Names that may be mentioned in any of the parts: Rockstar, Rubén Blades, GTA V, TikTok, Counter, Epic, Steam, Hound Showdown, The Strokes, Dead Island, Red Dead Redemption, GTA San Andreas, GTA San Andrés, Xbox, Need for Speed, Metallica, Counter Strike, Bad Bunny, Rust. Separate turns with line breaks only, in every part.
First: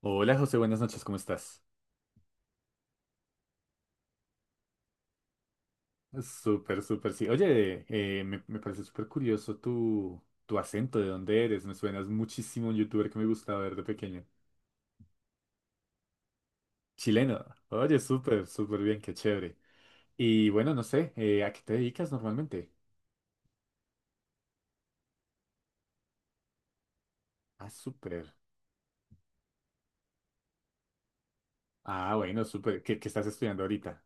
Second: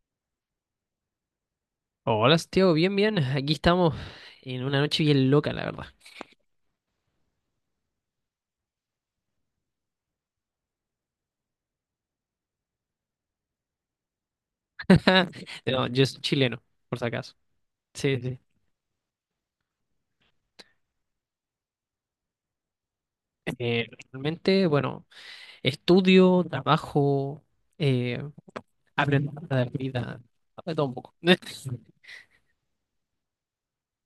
Hola José, buenas noches, ¿cómo estás?
Hola, Santiago, bien, bien. Aquí estamos en una noche bien loca, la verdad.
Súper, súper, sí. Oye, me parece súper curioso tu acento, de dónde eres. Me suenas muchísimo a un youtuber que me gustaba ver de pequeño.
No, yo soy chileno, por si acaso.
Chileno. Oye,
Sí, sí.
súper, súper bien, qué chévere. Y bueno, no sé, ¿a qué te dedicas normalmente?
Realmente, bueno, estudio, trabajo,
Ah,
eh,
súper.
aprendo de la vida, de todo un poco.
Ah, bueno, súper. ¿Qué estás estudiando ahorita?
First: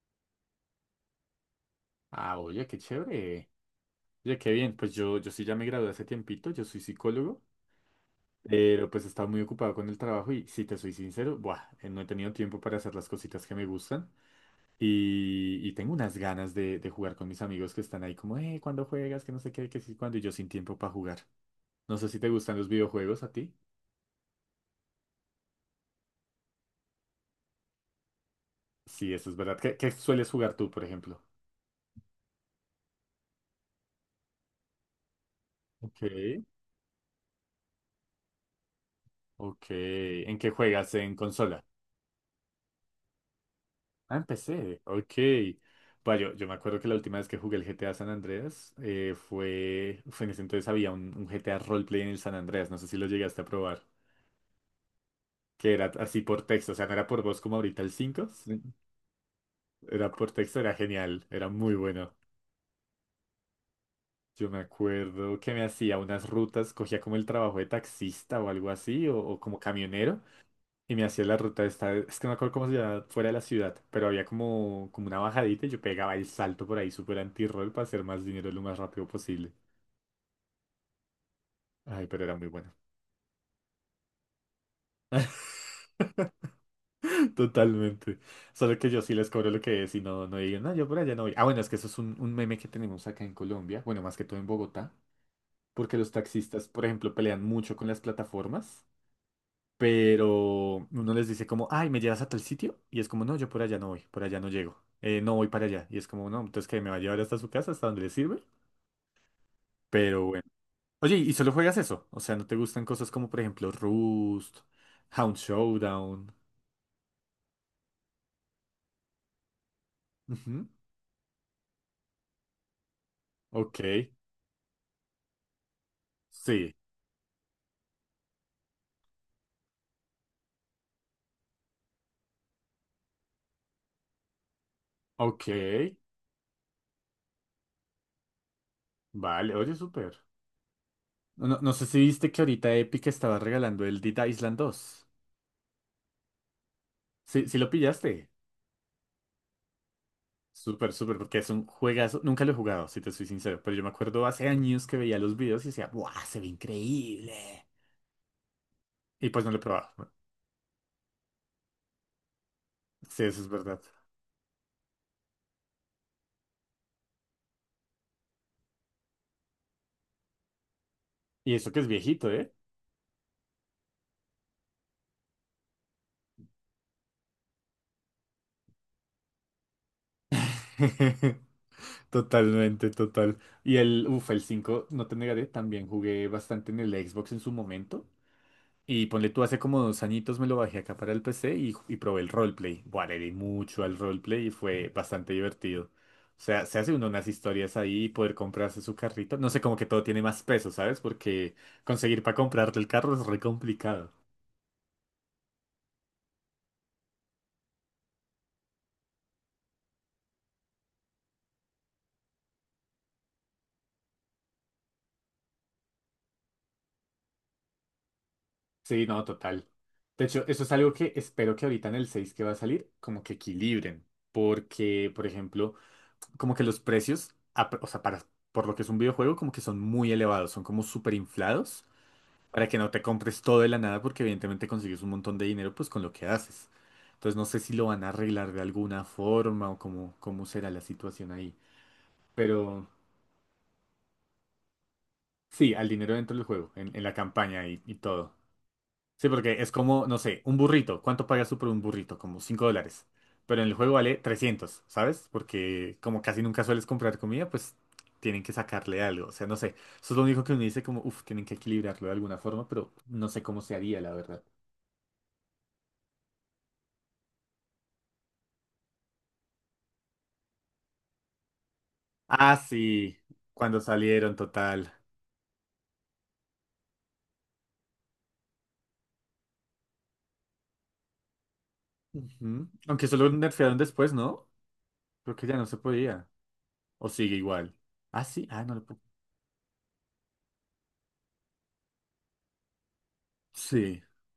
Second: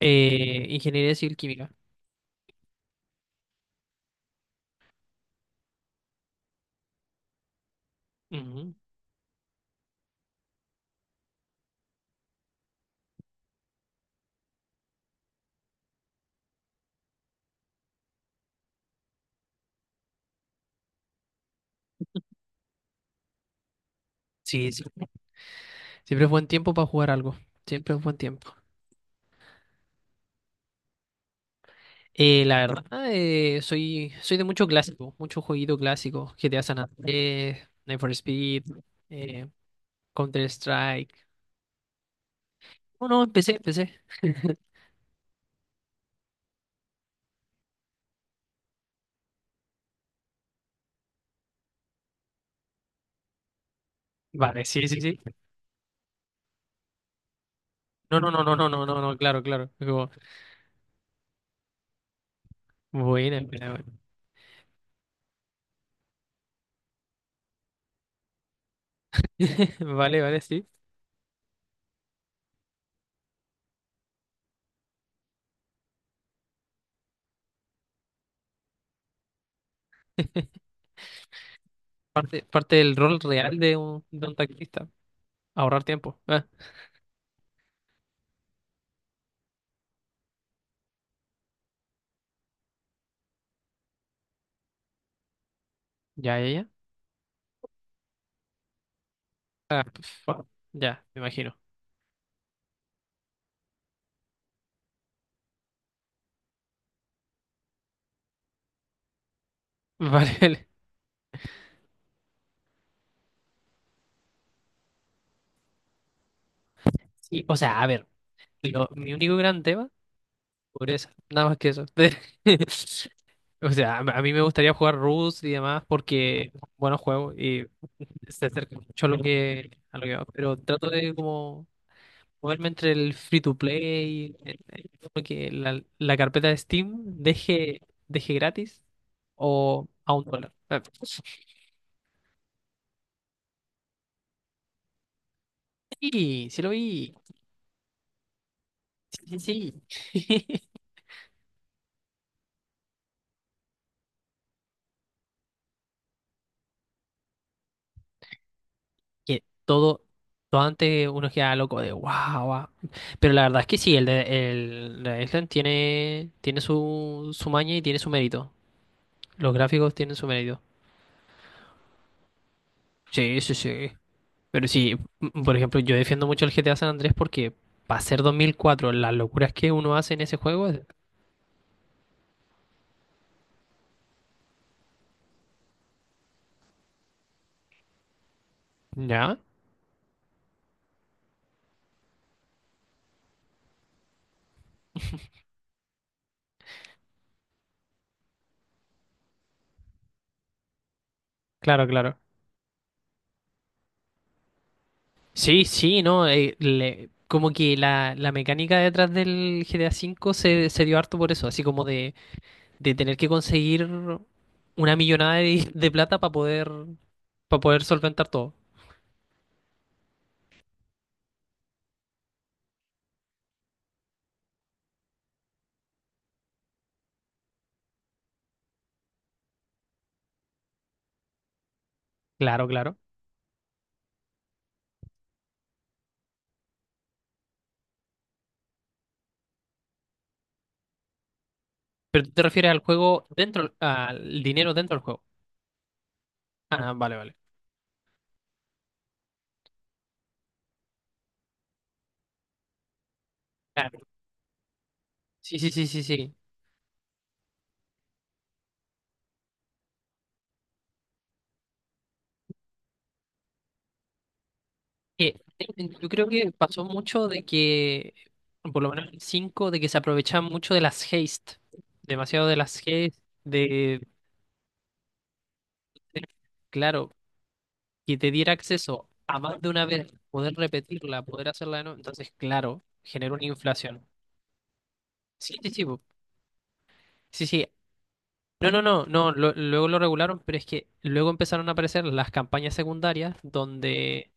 Ingeniería civil química.
Ah, oye, qué chévere. Oye, qué bien. Pues yo sí ya me gradué hace tiempito, yo soy psicólogo.
Ujú.
Pero pues estaba muy ocupado con el trabajo y si te soy sincero, buah, no he tenido tiempo para hacer las cositas que me gustan y tengo unas ganas de jugar con mis amigos que están ahí como, ¿cuándo juegas? Que no sé qué, que sí, cuándo y yo sin tiempo para jugar. No sé si te gustan los videojuegos a ti.
Sí, sí. Siempre es buen tiempo para jugar algo. Siempre es buen tiempo.
Sí, eso es verdad. ¿Qué sueles jugar tú, por ejemplo?
La verdad, soy de mucho clásico, mucho jueguito
Ok,
clásico. GTA San Andrés, Need for Speed, eh,
ok. ¿En
Counter
qué juegas?
Strike.
¿En consola?
No, no, empecé, empecé.
Ah, empecé. Ok. Bueno, yo me acuerdo que la última vez que jugué el GTA San Andreas fue en ese entonces había un GTA roleplay en el San Andreas. No sé si lo llegaste a probar.
Vale, sí, sí, sí.
Que era así por texto. O sea, no era por voz como ahorita el
No,
5.
no, no, no,
Sí,
no, no, no, no, claro, claro. Es como,
Era por texto, era genial. Era muy bueno.
buena, buena, buena.
Yo me acuerdo que me hacía unas rutas, cogía como el trabajo de taxista o algo así, o como camionero.
Vale, vale, sí.
Y me hacía la ruta esta, es que no me acuerdo cómo se llama, fuera de la ciudad, pero había como una bajadita y yo pegaba el salto por ahí súper anti-roll para hacer más dinero lo más rápido posible. Ay, pero era
Parte,
muy bueno.
parte del rol real de un taxista. Ahorrar tiempo. Ah,
Totalmente. Solo que yo sí les cobro lo que es y no, no digan, no, yo por allá no voy. Ah, bueno, es que eso es un meme que tenemos acá en Colombia, bueno, más que todo en Bogotá, porque los
ya, ya,
taxistas,
ya.
por ejemplo, pelean mucho con las plataformas
Ah, pf, bueno,
pero
ya,
uno
me
les dice
imagino.
como, ay, ¿me llevas a tal sitio? Y es como, no, yo por allá no voy, por allá no llego, no voy para allá. Y es como, no, entonces que me va a llevar hasta su casa, hasta donde le sirve. Pero
Vale,
bueno.
vale.
Oye, ¿y solo juegas eso? O sea, ¿no te gustan cosas como, por ejemplo, Rust, Hound Showdown?
Sí, o sea, a ver, mi único gran tema,
Ujú.
pobreza, nada más que eso. O
Ok,
sea, a mí me gustaría jugar Rust y demás porque,
sí,
bueno, juego y se acerca mucho a lo que va, pero trato de como moverme entre el free to play, como
ok,
que la carpeta de Steam deje gratis
vale, oye,
o a
súper.
un dólar. Ah,
No, no sé si viste que ahorita Epic estaba regalando el Dead Island dos.
sí, sí lo vi.
Sí, sí lo pillaste.
Sí, sí, sí.
Súper, súper, porque es un juegazo. Nunca lo he jugado, si te soy sincero, pero yo me acuerdo hace años que veía los videos y decía, ¡buah, se ve increíble! Y
Que
pues no lo he probado.
todo,
Bueno,
todo antes uno queda loco de wow, wow".
sí,
Pero
eso
la
es
verdad es que
verdad.
sí, de Island tiene su maña y tiene su mérito. Los gráficos tienen su mérito.
Y eso que es viejito, ¿eh?
Sí, sí, sí. Pero sí, por ejemplo, yo defiendo mucho el GTA San Andrés porque para ser 2004, las locuras que uno hace en ese juego,
Totalmente, total. Y el, uff, el 5 no te negaré, también jugué bastante en el Xbox en su momento. Y ponle
ya,
tú, hace como 2 añitos me lo bajé acá para el PC y probé el roleplay. Buah, le di mucho al roleplay y fue bastante divertido. O sea, se hace uno unas historias ahí y poder comprarse su carrito. No sé, como que todo tiene más peso, ¿sabes? Porque
claro, claro.
conseguir para comprarte el carro es re complicado.
Sí, sí, no, como que la mecánica detrás del GTA V se dio harto por eso, así como de tener que conseguir una millonada de plata para poder solventar todo.
Sí, no, total. De hecho, eso es algo que espero que ahorita en el 6 que va a salir, como que equilibren. Porque, por ejemplo, como que los precios, o sea, para, por lo que es un videojuego, como que son muy elevados, son como súper inflados.
Claro,
Para que no
claro.
te compres todo de la nada, porque evidentemente consigues un montón de dinero pues con lo que haces. Entonces no sé si lo van a arreglar de alguna forma o cómo será la situación ahí.
Pero tú te refieres al
Pero
juego dentro, al dinero dentro del juego.
sí, al dinero dentro del juego,
Ah,
en la
vale, vale.
campaña y todo. Sí, porque es como, no sé, un burrito. ¿Cuánto pagas tú por un burrito? Como $5. Pero en el
Ah,
juego vale 300, ¿sabes?
sí, sí, sí,
Porque
sí,
como
sí.
casi nunca sueles comprar comida, pues tienen que sacarle algo. O sea, no sé. Eso es lo único que uno dice como, uff, tienen que equilibrarlo de alguna forma, pero no sé cómo se haría, la verdad.
Eh, yo creo que pasó mucho de que, por lo menos en el de que se aprovechan mucho de las haste, demasiado
Ah,
de las haste,
sí, cuando
de,
salieron, total.
de- claro, que te diera acceso a más de una vez, poder repetirla, poder hacerla de nuevo, entonces,
Ujú.
claro,
Aunque solo
generó una
nerfearon
inflación.
después, ¿no? Creo que
Sí,
ya no
sí,
se
sí, po.
podía. O sigue
Sí, sí.
igual. Ah, sí, ah,
No,
no
no,
lo puedo.
no, no, luego lo regularon, pero es que luego empezaron a aparecer las campañas secundarias
Sí.
donde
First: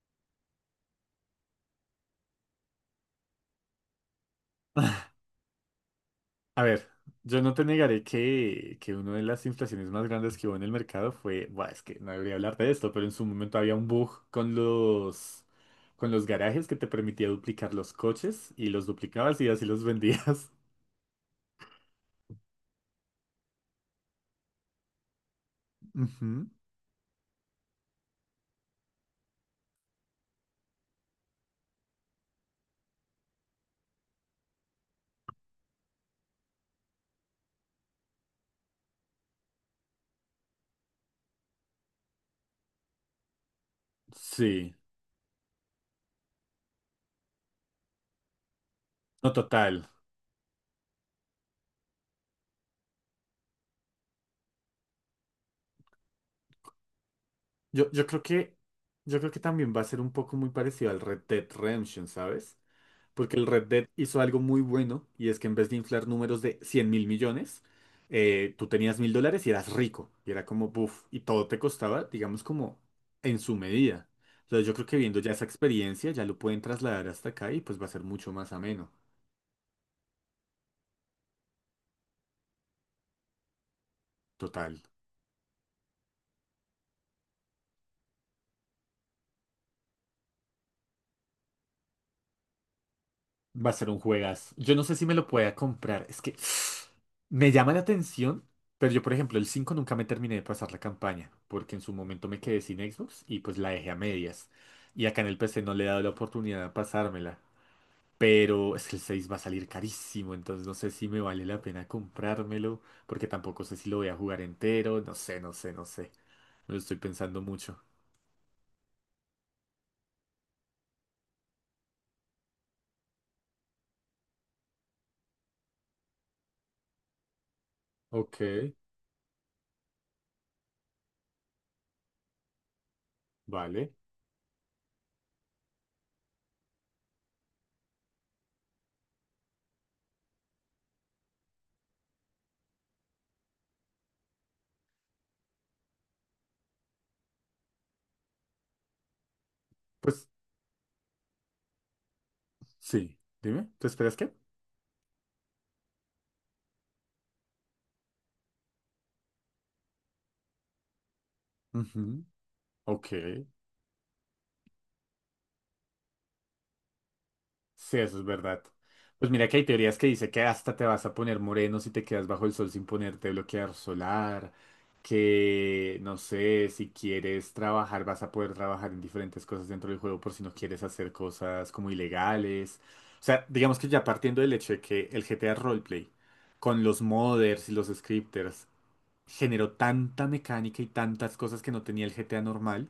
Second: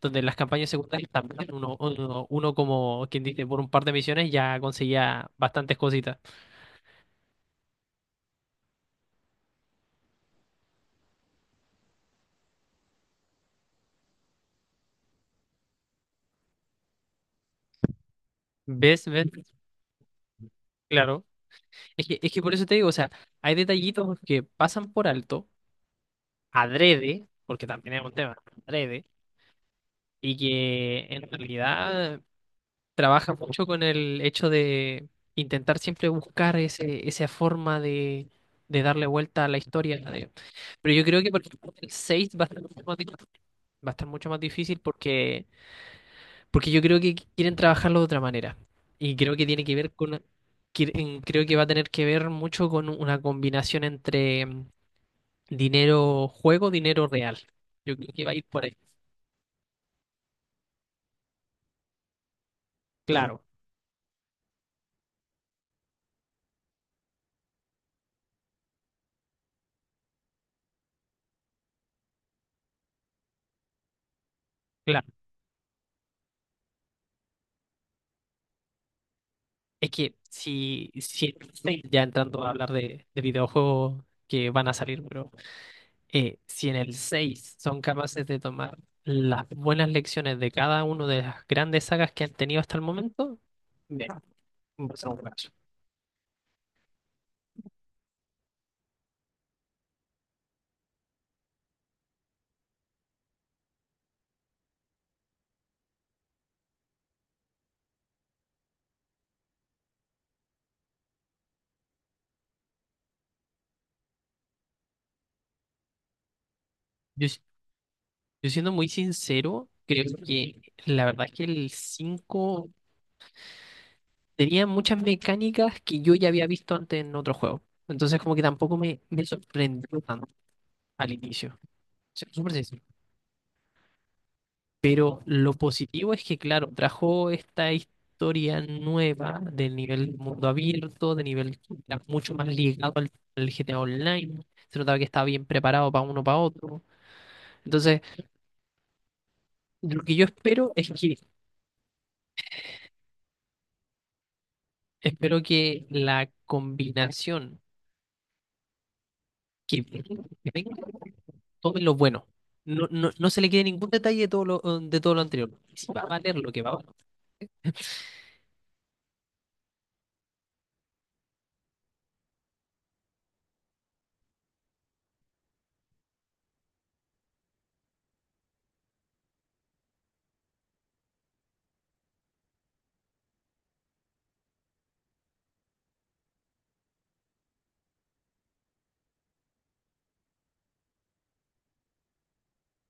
donde las campañas secundarias también uno como quien dice, por un par de misiones ya conseguía bastantes cositas.
A ver, yo no te negaré que, una de las inflaciones más grandes que hubo en el mercado fue. Buah, es que no debería hablar de esto, pero en su momento había un bug con los garajes que te permitía duplicar los coches y los
¿Ves? ¿Ves?
duplicabas y así los vendías.
Claro. Es que por eso te digo, o sea, hay detallitos que pasan por alto,
Ujú.
adrede, porque también es un tema, adrede, y que en realidad trabaja mucho con el hecho de intentar siempre buscar ese, esa forma de darle vuelta a la historia. Pero yo creo que, por ejemplo, el 6 va a estar mucho más difícil, va a estar mucho más
Sí.
difícil porque yo creo que quieren trabajarlo de otra manera. Y
No,
creo que tiene que
total.
ver con, que- creo que va a tener que ver mucho con una combinación entre dinero juego, dinero real.
Yo,
Yo
yo
creo
creo
que va a ir
que,
por ahí.
yo creo que también va a ser un poco muy parecido al Red Dead Redemption, ¿sabes? Porque
Claro,
el Red Dead hizo algo muy bueno y es que en vez de inflar números de 100.000.000.000, tú tenías $1.000 y eras rico. Y era como, buf, y todo te costaba, digamos, como en su medida. Entonces yo creo que
claro.
viendo ya esa experiencia, ya lo pueden trasladar hasta acá y pues va a ser mucho más ameno.
Es que si en ya entrando a hablar de videojuegos que van a
Total.
salir, pero si en el 6 son capaces de tomar las buenas lecciones de cada una de las grandes sagas que han tenido hasta el momento,
Va a ser un
bien,
juegazo. Yo no
va
sé
a
si
ser
me
un
lo
juegazo.
pueda comprar. Es que me llama la atención, pero yo, por ejemplo, el 5 nunca me terminé de pasar la campaña, porque en su momento me quedé sin Xbox y pues la dejé a medias. Y acá en el PC no le he dado la oportunidad de pasármela. Pero es que el 6 va a salir carísimo, entonces no sé si me vale la pena comprármelo, porque tampoco sé si lo voy a jugar entero. No sé, no sé, no sé. Me lo estoy
Yo
pensando mucho.
Yo siendo muy sincero, creo que la verdad es que el 5 tenía muchas mecánicas que yo ya había visto antes en otro juego. Entonces como
Ok,
que tampoco me sorprendió tanto al inicio. Sí, súper sencillo.
vale.
Pero lo positivo es que, claro, trajo esta historia nueva del nivel mundo abierto, de nivel que era mucho más ligado al, GTA Online. Se notaba que estaba bien preparado para uno para otro. Entonces, lo que yo
Pues
espero es que
sí, dime, ¿te esperas qué?
espero que la combinación que venga, tomen lo
Ujú.
bueno. No,
Ok.
no, no se le quede ningún detalle de todo lo anterior. Si va a valer lo que va a valer.
Sí, eso es verdad. Pues mira que hay teorías que dice que hasta te vas a poner moreno si te quedas bajo el sol sin ponerte bloqueador solar, que no sé, si quieres trabajar vas a poder trabajar en diferentes cosas dentro del juego por si no quieres hacer cosas como ilegales. O sea, digamos que ya partiendo del hecho de que el GTA Roleplay, con los modders y los scripters, generó tanta mecánica y tantas cosas que no tenía el GTA normal.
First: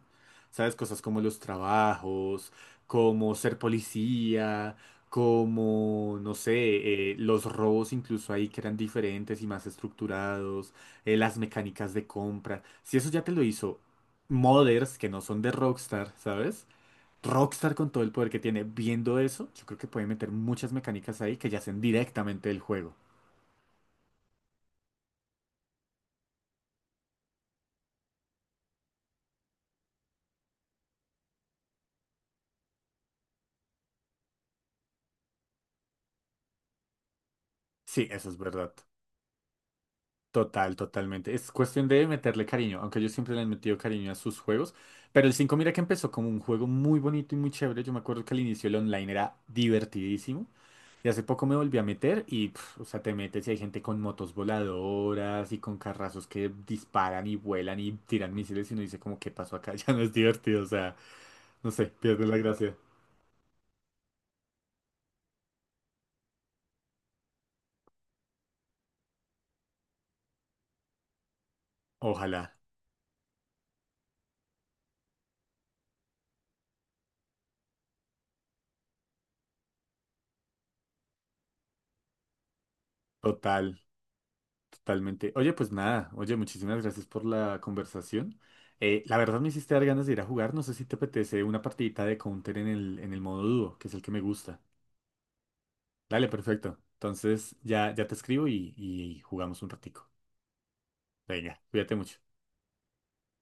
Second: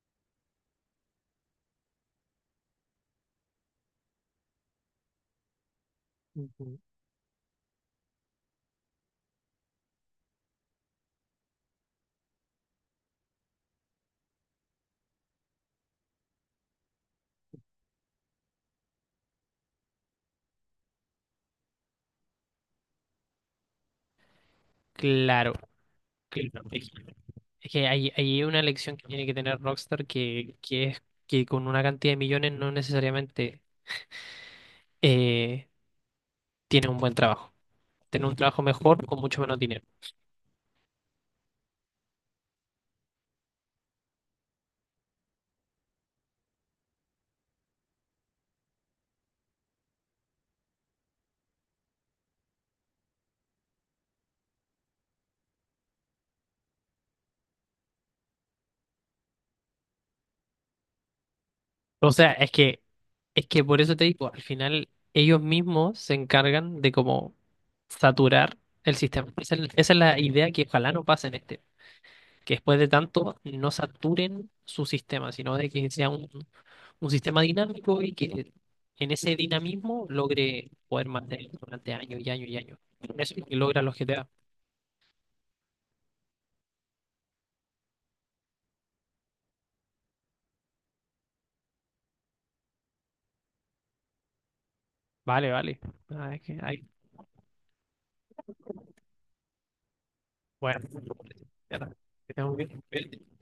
¿Sabes? Cosas como los trabajos, como ser policía, como, no
Ujú.
sé, los robos incluso ahí que eran diferentes y más estructurados, las mecánicas de compra. Si eso ya te lo hizo modders que no son de Rockstar, ¿sabes? Rockstar con todo el poder que tiene viendo eso, yo creo que puede meter muchas mecánicas ahí que yacen directamente del juego.
Claro, claro. Es que hay una lección que tiene que tener Rockstar que es que con una cantidad de millones no necesariamente eh, tiene un buen trabajo.
Sí,
Tiene
eso
un
es
trabajo
verdad.
mejor con mucho menos dinero.
Total, totalmente. Es cuestión de meterle cariño, aunque yo siempre le he metido cariño a sus juegos. Pero el 5, mira que empezó como un juego muy bonito y muy chévere. Yo me acuerdo que al inicio el online era divertidísimo. Y hace poco me volví a meter y, pf, o sea, te metes y hay gente con motos voladoras y con carrazos que disparan y vuelan y tiran misiles y uno dice como, ¿qué pasó acá? Ya no es divertido, o sea, no sé,
O
pierde
sea,
la
es
gracia.
que, es que por eso te digo, al final ellos mismos se encargan de como saturar el sistema. Esa es la idea que ojalá no pase en este.
Ojalá,
Que después de tanto no saturen su sistema, sino de que sea un sistema dinámico y que en ese dinamismo logre poder mantener durante años y años y años. Eso es lo que
total.
logra los GTA.
Totalmente. Oye, pues nada, oye, muchísimas gracias por la conversación. La verdad me hiciste dar ganas de ir a jugar. No sé si te apetece una partidita de Counter en el, modo dúo, que es el que me gusta.
Vale, vale.
Dale,
Ah, es que
perfecto. Entonces ya te escribo y jugamos un ratico.
bueno,
Venga,
ya está.
cuídate
Que
mucho.
estemos bien.